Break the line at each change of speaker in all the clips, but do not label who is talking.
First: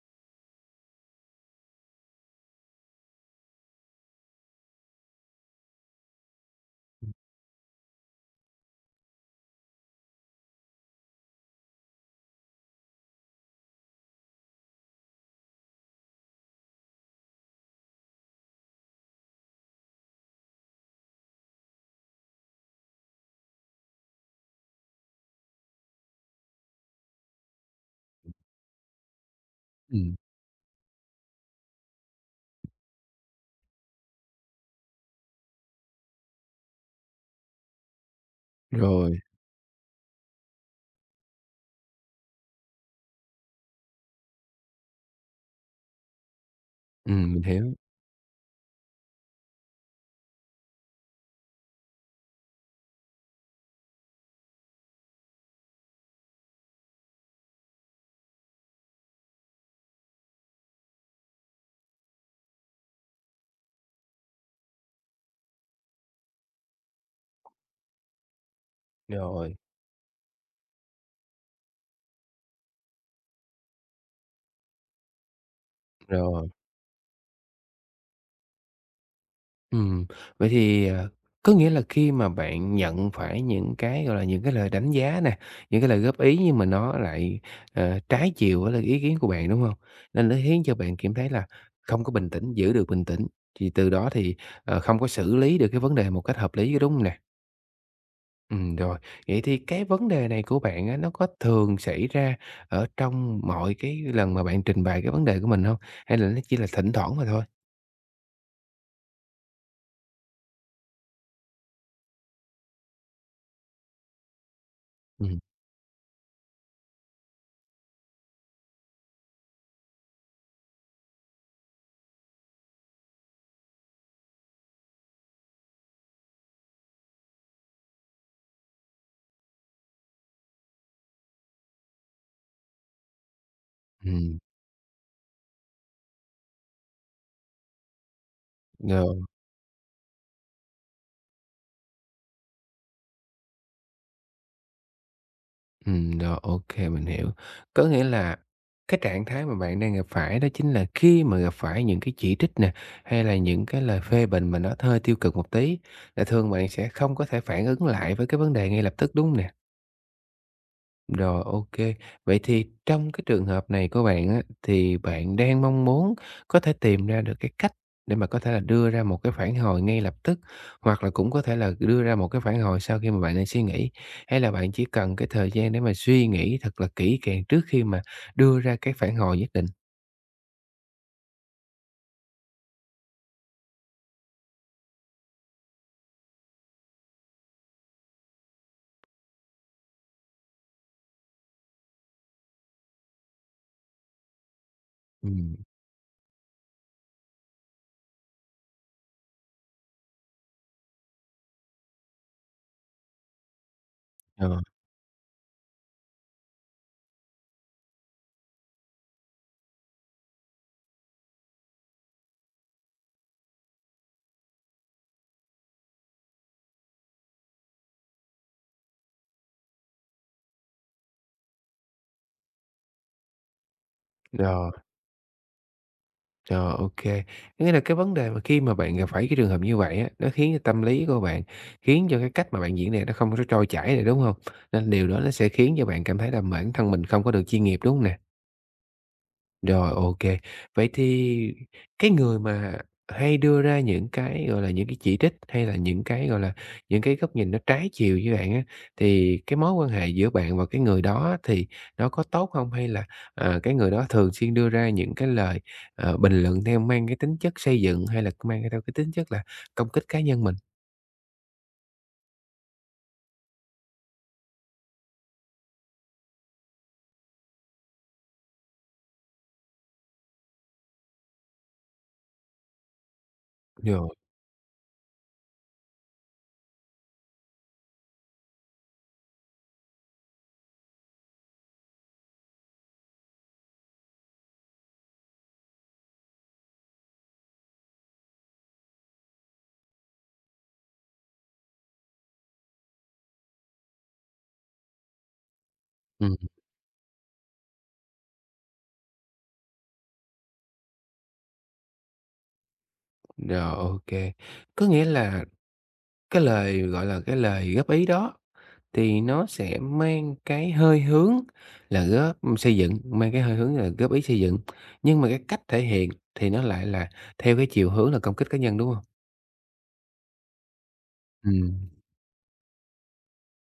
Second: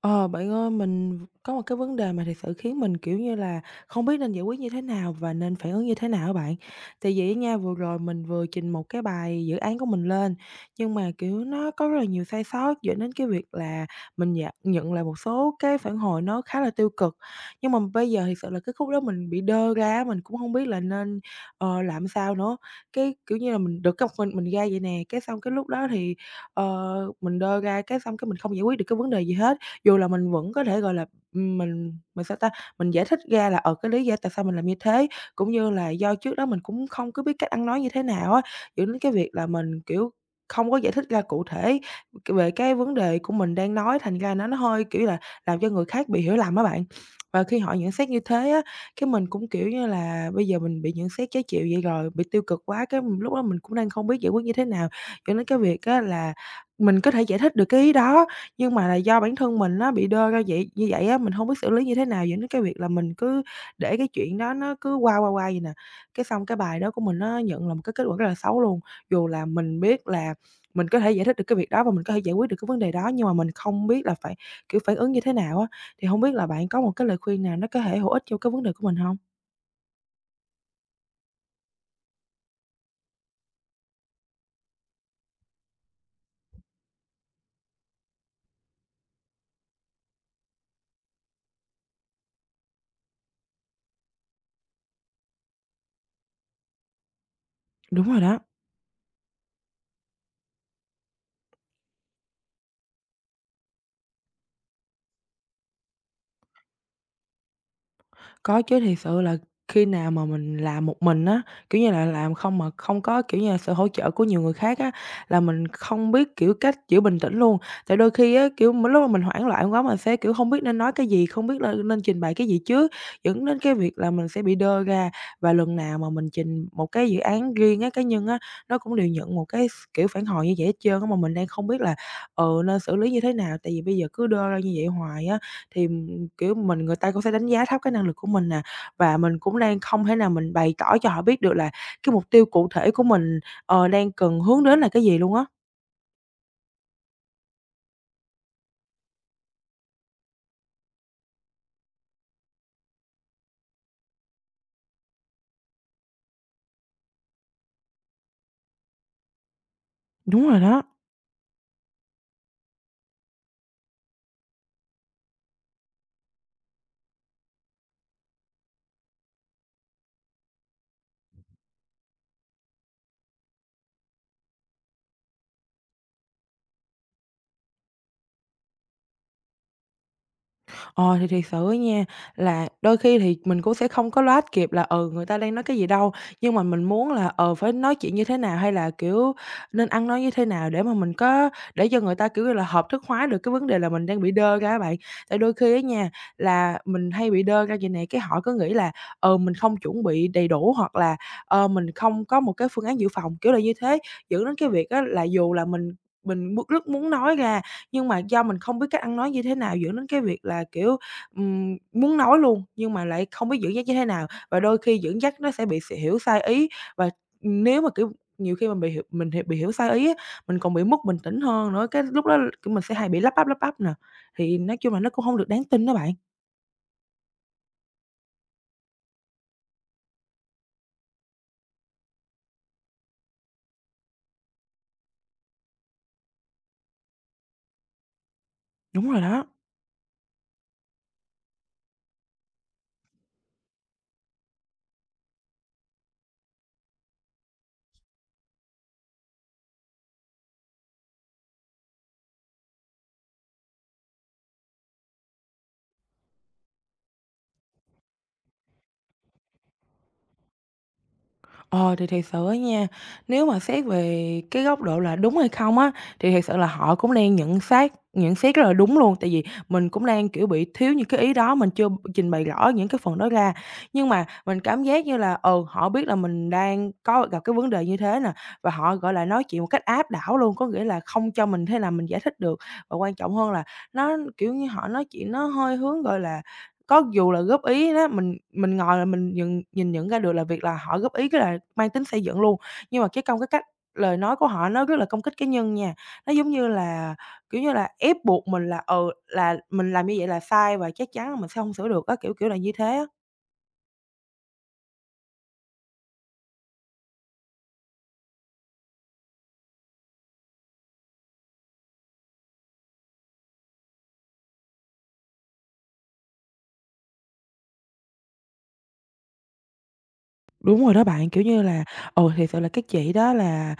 Ờ, Bạn ơi, mình có một cái vấn đề mà thiệt sự khiến mình, kiểu như là, không biết nên giải quyết như thế nào và nên phản ứng như thế nào các bạn. Tại vì á nha, vừa rồi mình vừa trình một cái bài dự án của mình lên, nhưng mà, kiểu, nó có rất là nhiều sai sót dẫn đến cái việc là mình nhận nhận lại một số cái phản hồi nó khá là tiêu cực. Nhưng mà bây giờ thiệt sự là cái khúc đó mình bị đơ ra mình cũng không biết là nên làm sao nữa. Cái, kiểu như là, mình bực cọc mình ra vậy nè, cái xong cái lúc đó thì, ờ, mình đơ ra, cái xong cái mình không giải quyết được cái vấn đề gì hết. Dù là
Ừm,
mình vẫn có thể, gọi là, mình mình, sao ta, mình giải thích ra là, ở cái lý do tại sao mình làm như thế, cũng như là do trước đó mình cũng không có biết cách ăn nói như thế nào á, dẫn đến cái
rồi,
việc là mình, kiểu, không có giải thích ra cụ thể về cái vấn đề của mình đang nói, thành ra nó hơi, kiểu là, làm cho người khác bị hiểu lầm á bạn.
mình
Và khi họ
hiểu.
nhận xét như thế á, cái mình cũng, kiểu như là, bây giờ mình bị nhận xét trái chiều vậy rồi, bị tiêu cực quá, cái lúc đó mình cũng đang không biết giải quyết như thế nào, dẫn đến cái việc á là mình có thể giải thích được cái ý đó, nhưng mà là do bản thân mình nó bị đơ ra vậy như vậy á, mình hông biết xử lý như thế nào dẫn đến cái việc là mình cứ để cái chuyện đó nó cứ qua, qua, qua vậy nè. Cái xong cái bài đó của mình nó nhận là một cái kết quả rất là xấu luôn, dù là
Rồi.
mình biết là mình có thể giải thích được cái việc đó và mình có thể giải quyết được cái vấn đề đó, nhưng mà mình không biết là phải, kiểu, phản ứng như thế nào á. Thì hông biết là
Rồi,
bạn có một cái lời khuyên nào nó có thể hữu ích cho cái vấn đề của mình hông?
ừm, vậy thì, có nghĩa là khi mà bạn nhận phải những cái, gọi là, những cái lời đánh giá nè, những cái lời góp ý nhưng mà nó lại, trái chiều với lại ý kiến của bạn, đúng hông? Nên nó khiến cho bạn cảm thấy là không có bình tĩnh, giữ được bình tĩnh, thì từ đó thì, không có xử lý được cái vấn đề một cách hợp lý, có đúng hông nè?
Đúng rồi đó.
Rồi. Vậy thì cái vấn đề này của bạn á, nó có thường xảy ra ở trong mọi cái lần mà bạn trình bày cái vấn đề của mình không? Hay là nó chỉ là thỉnh thoảng mà thôi?
Có chứ, thì sự là khi nào mà mình làm một mình á, kiểu như là, làm không mà không có, kiểu như là, sự hỗ trợ của nhiều người khác á,
Ừm.
là mình không biết, kiểu, cách giữ bình tĩnh luôn. Tại đôi khi á, kiểu, lúc mà mình hoảng loạn quá mình sẽ, kiểu, không biết nên nói cái gì, không biết lên nên trình bày cái gì trước, dẫn đến cái việc là mình sẽ bị đơ ra. Và lần nào mà mình trình một cái dự án riêng á, cá nhân á, nó cũng đều nhận một cái kiểu, phản hồi như vậy hết trơn á, mà mình đang không biết là nên xử lý như thế nào, tại vì bây giờ cứ
Ừm,
đơ ra như vậy hoài á, thì, kiểu, người ta cũng sẽ đánh giá thấp cái năng lực của mình nè, và
rồi,
mình cũng đang không thể nào mình bày tỏ cho họ biết được là cái mục tiêu cụ thể của mình đang cần hướng đến là cái gì luôn á.
rồi, ok, mình hiểu. Có nghĩa là cái trạng thái mà bạn đang gặp phải đó chính là khi mà gặp phải những cái chỉ trích nè, hay là những cái lời phê bình mà nó hơi tiêu cực một tí, là thường bạn sẽ không có thể phản ứng lại với cái vấn đề ngay lập tức, đúng nè?
Đúng rồi đó.
Rồi, ok. Vậy thì trong cái trường hợp này của bạn á, thì bạn đang mong muốn có thể tìm ra được cái cách để mà có thể là đưa ra một cái phản hồi ngay lập tức, hoặc là cũng có thể là đưa ra một cái phản hồi sau khi mà bạn đang suy nghĩ, hay là bạn chỉ cần cái thời gian để mà suy nghĩ thật là kỹ càng trước khi mà đưa ra cái phản hồi nhất định?
Ờ, thì thiệt sự á nha, là đôi khi thì mình cũng sẽ không có loát kịp là, ừ, người ta đang nói cái gì đâu, nhưng mà mình muốn là phải nói chuyện như thế nào hay là, kiểu, nên ăn nói như thế nào để mà mình có để cho người ta, kiểu như là, hợp thức hóa được cái vấn đề là mình đang bị đơ ra á bạn. Tại đôi
Ừm,
khi á nha, là mình hay bị đơ ra vậy này cái họ cứ nghĩ là mình không chuẩn bị đầy đủ hoặc là mình không có một cái phương án dự phòng, kiểu là như thế, dẫn
ờ,
đến cái việc á là dù là mình rất muốn nói ra nhưng mà do mình không biết cách ăn nói như thế nào dẫn đến cái việc là, kiểu, muốn nói luôn, nhưng mà lại không biết dẫn dắt như thế nào, và đôi khi dẫn dắt nó sẽ bị hiểu sai ý. Và nếu mà, kiểu, nhiều khi mình bị hiểu sai ý á, mình còn bị mất bình tĩnh hơn nữa, cái lúc đó, kiểu, mình sẽ hay bị lắp bắp nè, thì
rồi.
nói chung là nó cũng hông được đáng tin đó bạn.
Rồi, ok. Có nghĩa là cái vấn đề mà khi mà bạn gặp phải cái trường hợp như vậy á, nó khiến cho tâm lý của bạn, khiến cho cái cách mà bạn diễn này nó không có trôi chảy này, đúng không? Nên điều đó nó sẽ khiến cho bạn cảm thấy là bản thân mình không có được chuyên nghiệp, đúng hông nè?
Đúng rồi đó.
Rồi, ok. Vậy thì cái người mà hay đưa ra những cái, gọi là, những cái chỉ trích hay là những cái, gọi là, những cái góc nhìn nó trái chiều với bạn á, thì cái mối quan hệ giữa bạn và cái người đó thì nó có tốt không? Hay là, cái người đó thường xuyên đưa ra những cái lời, bình luận theo mang cái tính chất xây dựng hay là mang theo cái tính chất là công kích cá nhân mình?
Ờ, thì thiệt sự á nha, nếu mà xét về cái góc độ là đúng hay không á, thì thiệt sự là họ cũng đang nhận xét rất là đúng luôn, tại vì mình cũng đang, kiểu, bị thiếu những cái ý đó, mình chưa trình bày rõ những cái phần đó ra.
Rồi,
Nhưng mà mình cảm giác như là, ừ, họ biết là mình đang có gặp cái vấn đề như thế nè, và họ, gọi là, nói chuyện một cách áp đảo luôn, có nghĩa là không cho mình thế nào mình giải thích được. Và quan trọng hơn là nó, kiểu như, họ nói chuyện nó hơi hướng, gọi là có dù là góp ý đó, mình ngồi là mình nhìn nhận ra được là việc là họ góp ý cái là mang tính xây dựng luôn, nhưng mà cái cách lời nói của họ nó rất là công kích cá nhân nha. Nó
ừm,
giống như là, kiểu như là, ép buộc mình là, ừ, là mình làm như vậy là sai và chắc chắn là mình sẽ không sửa được á, kiểu, kiểu là như thế á.
rồi, ok. Có nghĩa là cái lời, gọi là, cái lời góp ý đó thì nó sẽ mang cái hơi hướng là góp xây dựng, mang cái hơi hướng là góp ý xây dựng, nhưng mà cái cách thể hiện thì nó lại là theo cái chiều hướng là công kích cá nhân, đúng hông?
Đúng rồi đó bạn, kiểu như là,
Ừm,
ừ, thì sự là các chị đó là,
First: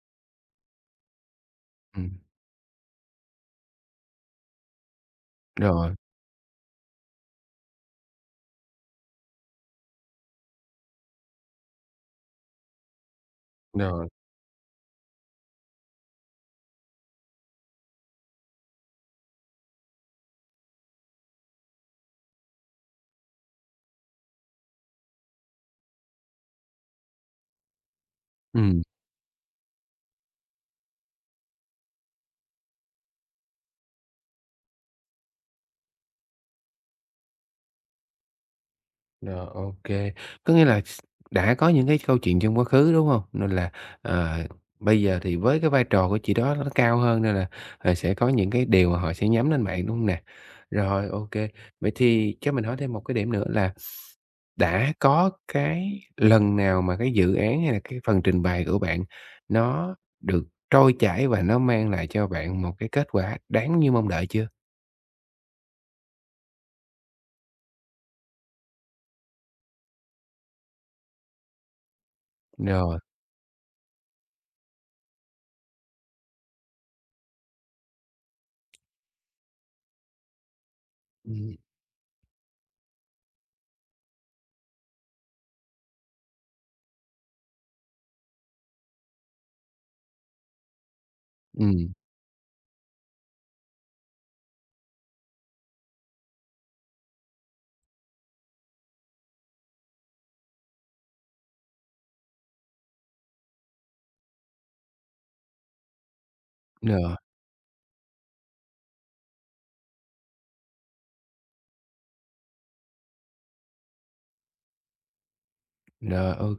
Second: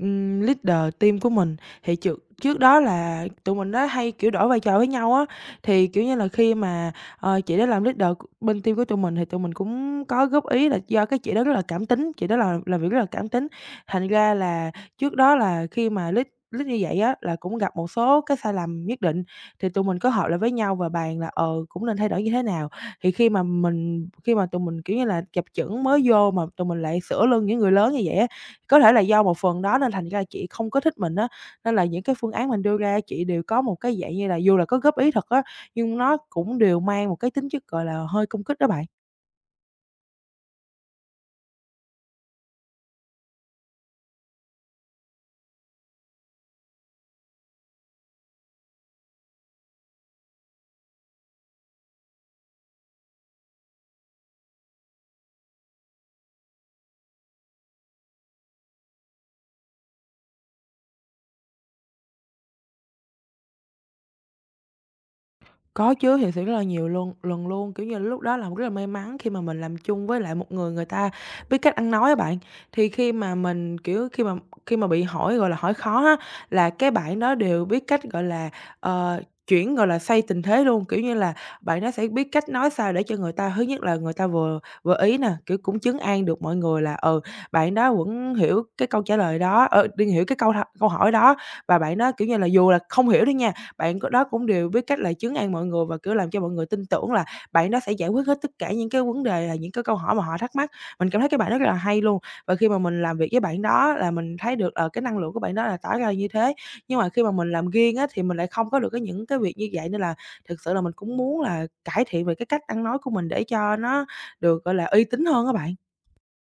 leader team của mình, thì
ừm,
trước trước đó là tụi mình á hay, kiểu, đổi vai trò với nhau á. Thì,
rồi,
kiểu như là, khi mà chị đó làm leader bên team của tụi mình thì tụi mình cũng có góp ý là do cái chị đó rất là cảm tính, chị đó là làm việc rất là cảm tính.
rồi,
Thành ra là trước đó là khi mà lead lead như vậy á là cũng gặp một số cái sai lầm nhất định, thì tụi mình có họp lại với nhau và bàn là cũng nên thay đổi như thế nào. Thì khi mà tụi mình, kiểu như là, chập chững mới vô mà tụi mình lại sửa lưng những người lớn như vậy á, có
ừm,
thể là do một phần đó nên thành ra chị không có thích mình á. Nên là những cái phương án mình đưa ra chị đều có một cái dạng như là dù là có góp ý thật á, nhưng nó cũng đều mang một cái tính chất, gọi là, hơi công kích đó bạn.
rồi, ô kê. Có nghĩa là đã có những cái câu chuyện trong quá khứ, đúng hông? Nên là, ờ, bây giờ thì với cái vai trò của chị đó nó cao hơn nên là, sẽ có những cái điều mà họ sẽ nhắm đến bạn, đúng hông nè? Rồi, ô kê. Vậy thì cho mình hỏi thêm một cái điểm nữa là đã có cái lần nào mà cái dự án hay là cái phần trình bày của bạn nó được trôi chảy và nó mang lại cho bạn một cái kết quả đáng như mong đợi chưa?
Có chứ, thiệt sự rất là nhiều luôn lần luôn, kiểu như, lúc đó là rất là may mắn khi mà mình làm chung với lại một người người ta biết cách ăn nói á bạn. Thì
Rồi,
khi mà mình, kiểu, khi mà bị hỏi, gọi là, hỏi khó á, là cái bạn đó đều biết cách, gọi là, ờ, chuyển, gọi là, xoay tình thế luôn. Kiểu như là,
ừm,
bạn nó sẽ biết cách nói sao để cho người ta thứ nhất là người ta vừa vừa ý nè, kiểu, cũng chứng an được mọi người là, ừ, bạn đó vẫn hiểu cái câu trả lời đó, đương hiểu cái câu câu hỏi đó. Và
ừm,
bạn đó, kiểu như là, dù là không hiểu đi nha, bạn có đó cũng đều biết cách là trấn an mọi người và, kiểu, làm cho mọi người tin tưởng là bạn đó sẽ giải quyết hết tất cả những cái vấn đề, là những cái câu hỏi mà họ thắc mắc. Mình cảm thấy cái bạn rất là hay luôn, và khi mà mình làm việc với bạn đó là mình thấy được cái năng lượng của bạn đó là tỏ ra như thế. Nhưng mà
rồi,
khi mà mình làm riêng á thì mình lại không có được cái những cái việc như vậy nên là thực sự là mình cũng muốn là cải thiện về cái cách ăn nói của mình để cho nó được, gọi là, uy tín hơn các bạn.
rồi,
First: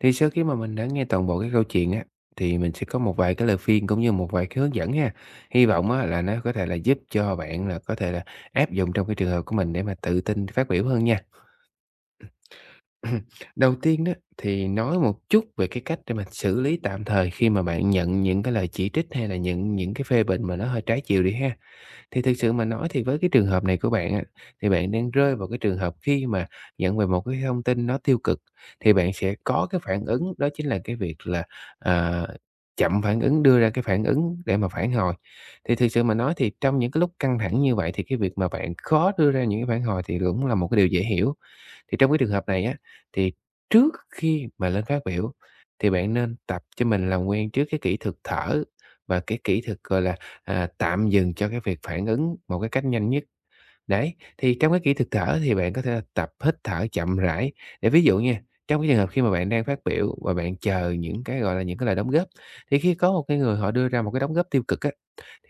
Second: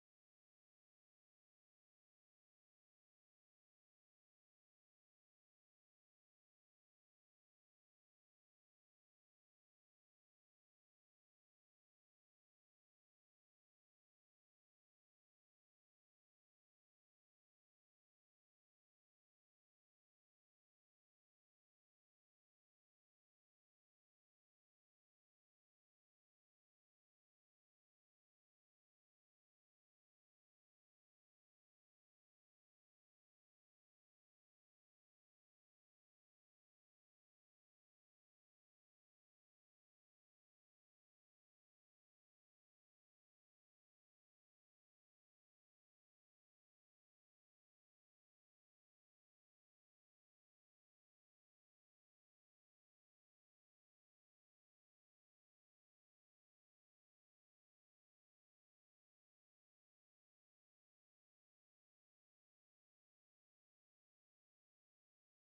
thì sau khi mà mình đã nghe toàn bộ cái câu chuyện á, thì mình sẽ có một vài cái lời khuyên cũng như một vài cái hướng dẫn ha. Hy vọng á là nó có thể là giúp cho bạn là có thể là áp dụng trong cái trường hợp của mình để mà tự tin phát biểu hơn nha. Đầu tiên đó thì nói một chút về cái cách để mà xử lý tạm thời khi mà bạn nhận những cái lời chỉ trích hay là những cái phê bình mà nó hơi trái chiều đi ha. Thì thực sự mà nói thì với cái trường hợp này của bạn á, thì bạn đang rơi vào cái trường hợp khi mà nhận về một cái thông tin nó tiêu cực, thì bạn sẽ có cái phản ứng đó chính là cái việc là, ờ, chậm phản ứng, đưa ra cái phản ứng để mà phản hồi. Thì thực sự mà nói thì trong những cái lúc căng thẳng như vậy thì cái việc mà bạn khó đưa ra những cái phản hồi thì cũng là một cái điều dễ hiểu. Thì trong cái trường hợp này á, thì trước khi mà lên phát biểu thì bạn nên tập cho mình làm quen trước cái kỹ thuật thở và cái kỹ thuật, gọi là, tạm dừng cho cái việc phản ứng một cái cách nhanh nhất. Đấy, thì trong cái kỹ thuật thở thì bạn có thể là tập hít thở chậm rãi để ví dụ nha, trong cái trường hợp khi mà bạn đang phát biểu và bạn chờ những cái, gọi là, những cái lời đóng góp, thì khi có một cái người họ đưa ra một cái đóng góp tiêu cực á,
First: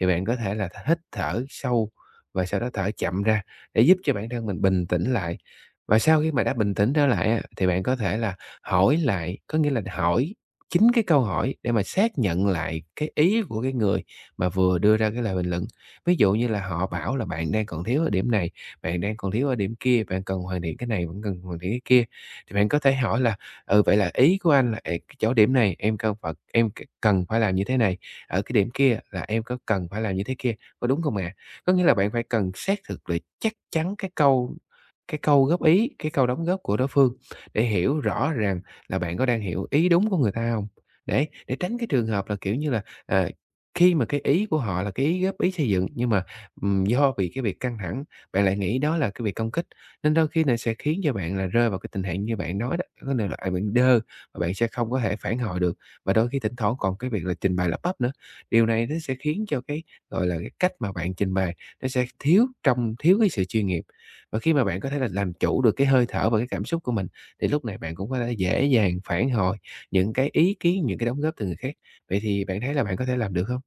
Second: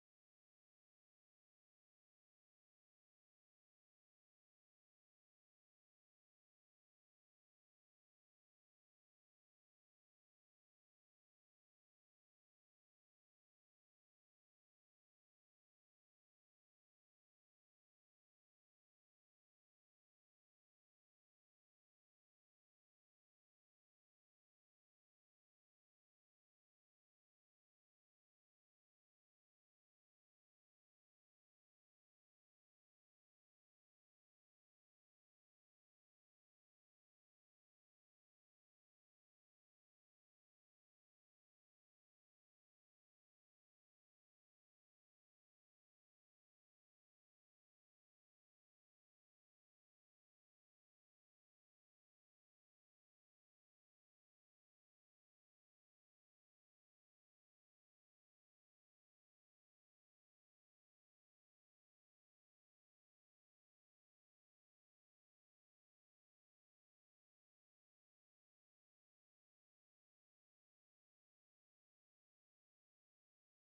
thì bạn có thể là hít thở sâu và sau đó thở chậm ra để giúp cho bản thân mình bình tĩnh lại. Và sau khi mà đã bình tĩnh trở lại á, thì bạn có thể là hỏi lại, có nghĩa là hỏi chính cái câu hỏi để mà xác nhận lại cái ý của cái người mà vừa đưa ra cái lời bình luận. Ví dụ như là họ bảo là bạn đang còn thiếu ở điểm này, bạn đang còn thiếu ở điểm kia, bạn cần hoàn thiện cái này, bạn cần hoàn thiện cái kia. Thì bạn có thể hỏi là: "Ừ, vậy là ý của anh là, cái chỗ điểm này em cần phải làm như thế này, ở cái điểm kia là em có cần phải làm như thế kia, có đúng không ạ?" Có nghĩa là bạn phải cần xác thực để chắc chắn cái câu góp ý, cái câu đóng góp của đối phương để hiểu rõ rằng là bạn có đang hiểu ý đúng của người ta không, để tránh cái trường hợp là, kiểu như là, khi mà cái ý của họ là cái ý góp ý xây dựng, nhưng mà, do vì cái việc căng thẳng, bạn lại nghĩ đó là cái việc công kích, nên đôi khi này sẽ khiến cho bạn là rơi vào cái tình trạng như bạn nói đó, có nghĩa là, bạn đơ và bạn sẽ không có thể phản hồi được, và đôi khi thỉnh thoảng còn cái việc là trình bày lắp bắp nữa. Điều này nó sẽ khiến cho cái, gọi là, cái cách mà bạn trình bày nó sẽ thiếu cái sự chuyên nghiệp. Và khi mà bạn có thể là làm chủ được cái hơi thở và cái cảm xúc của mình, thì lúc này bạn cũng có thể dễ dàng phản hồi những cái ý kiến, những cái đóng góp từ người khác. Vậy thì bạn thấy là bạn có thể làm được không?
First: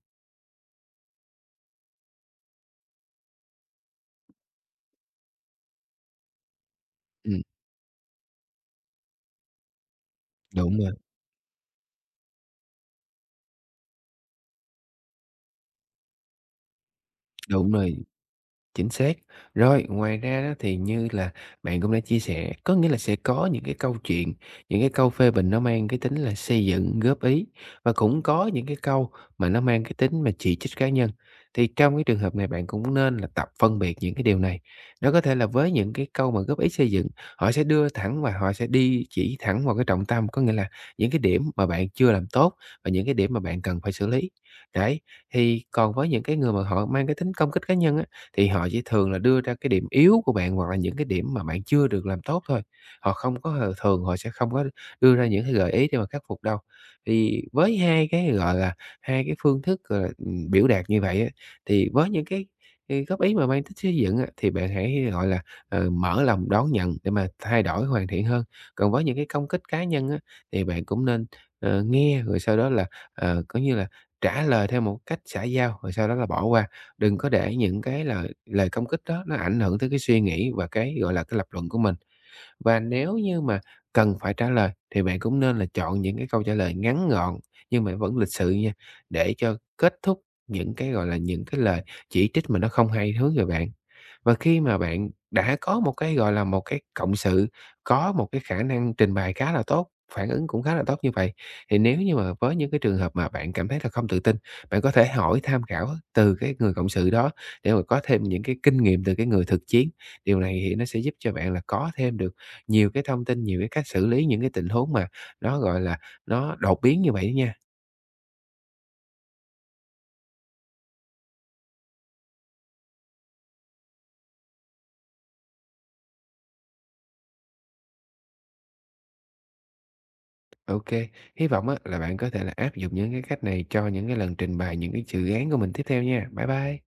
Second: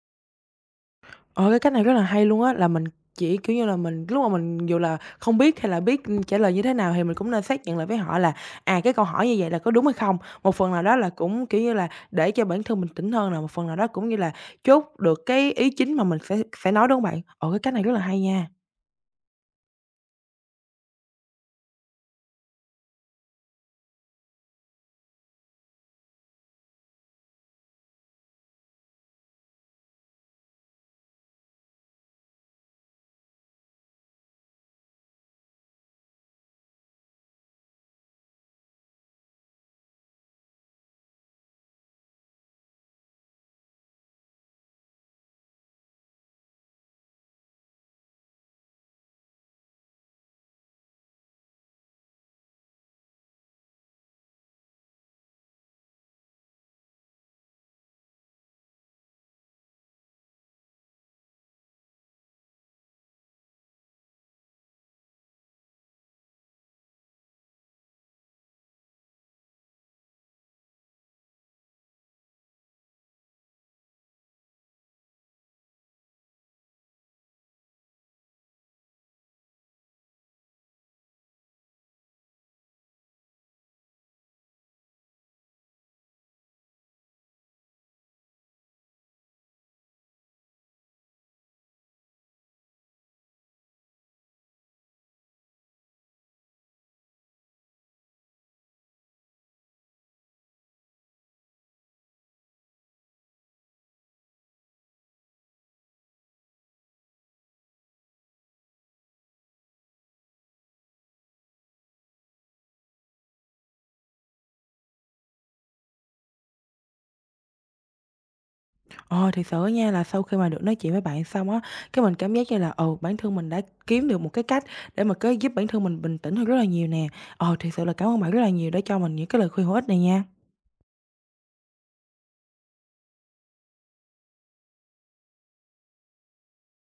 Ờ, cái cách này rất là hay luôn á, là mình chỉ, kiểu như là, mình lúc mà mình dù là không biết hay là biết, trả lời như thế nào thì mình cũng
Ừm,
nên xác nhận lại với họ là, à, cái câu hỏi như vậy là có đúng hay không. Một phần
đúng
nào
rồi,
đó là cũng, kiểu như là, để cho bản thân mình tỉnh hơn là một phần nào đó cũng như là chốt được cái ý chính mà mình sẽ nói, đúng hông bạn? Ờ, cái
đúng
cách này rất
rồi.
là hay nha.
Chính xác. Rồi, ngoài ra đó thì như là bạn cũng đã chia sẻ, có nghĩa là sẽ có những cái câu chuyện, những cái câu phê bình nó mang cái tính là xây dựng, góp ý và cũng có những cái câu mà nó mang cái tính mà chỉ trích cá nhân. Thì trong cái trường hợp này bạn cũng nên là tập phân biệt những cái điều này. Nó có thể là với những cái câu mà góp ý xây dựng, họ sẽ đưa thẳng và họ sẽ đi chỉ thẳng vào cái trọng tâm, có nghĩa là những cái điểm mà bạn chưa làm tốt và những cái điểm mà bạn cần phải xử lý. Đấy, thì còn với những cái người mà họ mang cái tính công kích cá nhân á thì họ chỉ thường là đưa ra cái điểm yếu của bạn hoặc là những cái điểm mà bạn chưa được làm tốt thôi. Họ không có thường họ sẽ không có đưa ra những cái gợi ý để mà khắc phục đâu. Thì với hai cái, gọi là, hai cái phương thức, gọi là, biểu đạt như vậy á, thì với những cái, góp ý mà mang tính xây dựng á, thì bạn hãy, gọi là, mở lòng đón nhận để mà thay đổi hoàn thiện hơn. Còn với những cái công kích cá nhân á, thì bạn cũng nên, nghe rồi sau đó là, coi như là, trả lời theo một cách xã giao, rồi sau đó là bỏ qua. Đừng có để những cái lời lời công kích đó nó ảnh hưởng tới cái suy nghĩ và cái, gọi là, cái lập luận của mình. Và nếu như mà cần phải trả lời thì bạn cũng nên là chọn những cái câu trả lời ngắn gọn nhưng mà vẫn lịch sự nha, để cho kết thúc những cái, gọi là, những cái lời chỉ trích mà nó không hay hướng về bạn. Và khi mà bạn đã có một cái, gọi là, một cái cộng sự, có một cái khả năng trình bày khá là tốt, phản ứng cũng khá là tốt như vậy, thì nếu như mà với những cái trường hợp mà bạn cảm thấy là không tự tin, bạn có thể hỏi tham khảo từ cái người cộng sự đó để mà có thêm những cái kinh nghiệm từ cái người thực chiến. Điều này thì nó sẽ giúp cho bạn là có thêm được nhiều cái thông tin, nhiều cái cách xử lý những cái tình huống mà nó, gọi là, nó đột biến như vậy nha.
Ờ, thì sự nha, là sau khi mà được nói chuyện với bạn xong á, cái mình cảm giác như là, ừ, bản thân mình đã kiếm được một cái cách để mà có giúp bản thân mình bình tĩnh hơn rất là nhiều nè. Thì sự là cảm ơn bạn rất là nhiều đã cho mình những cái lời khuyên hữu ích này nha.
Ok, hy vọng á là bạn có thể là áp dụng những cái cách này cho những cái lần trình bày những cái dự án của mình tiếp theo nha. Bye bye.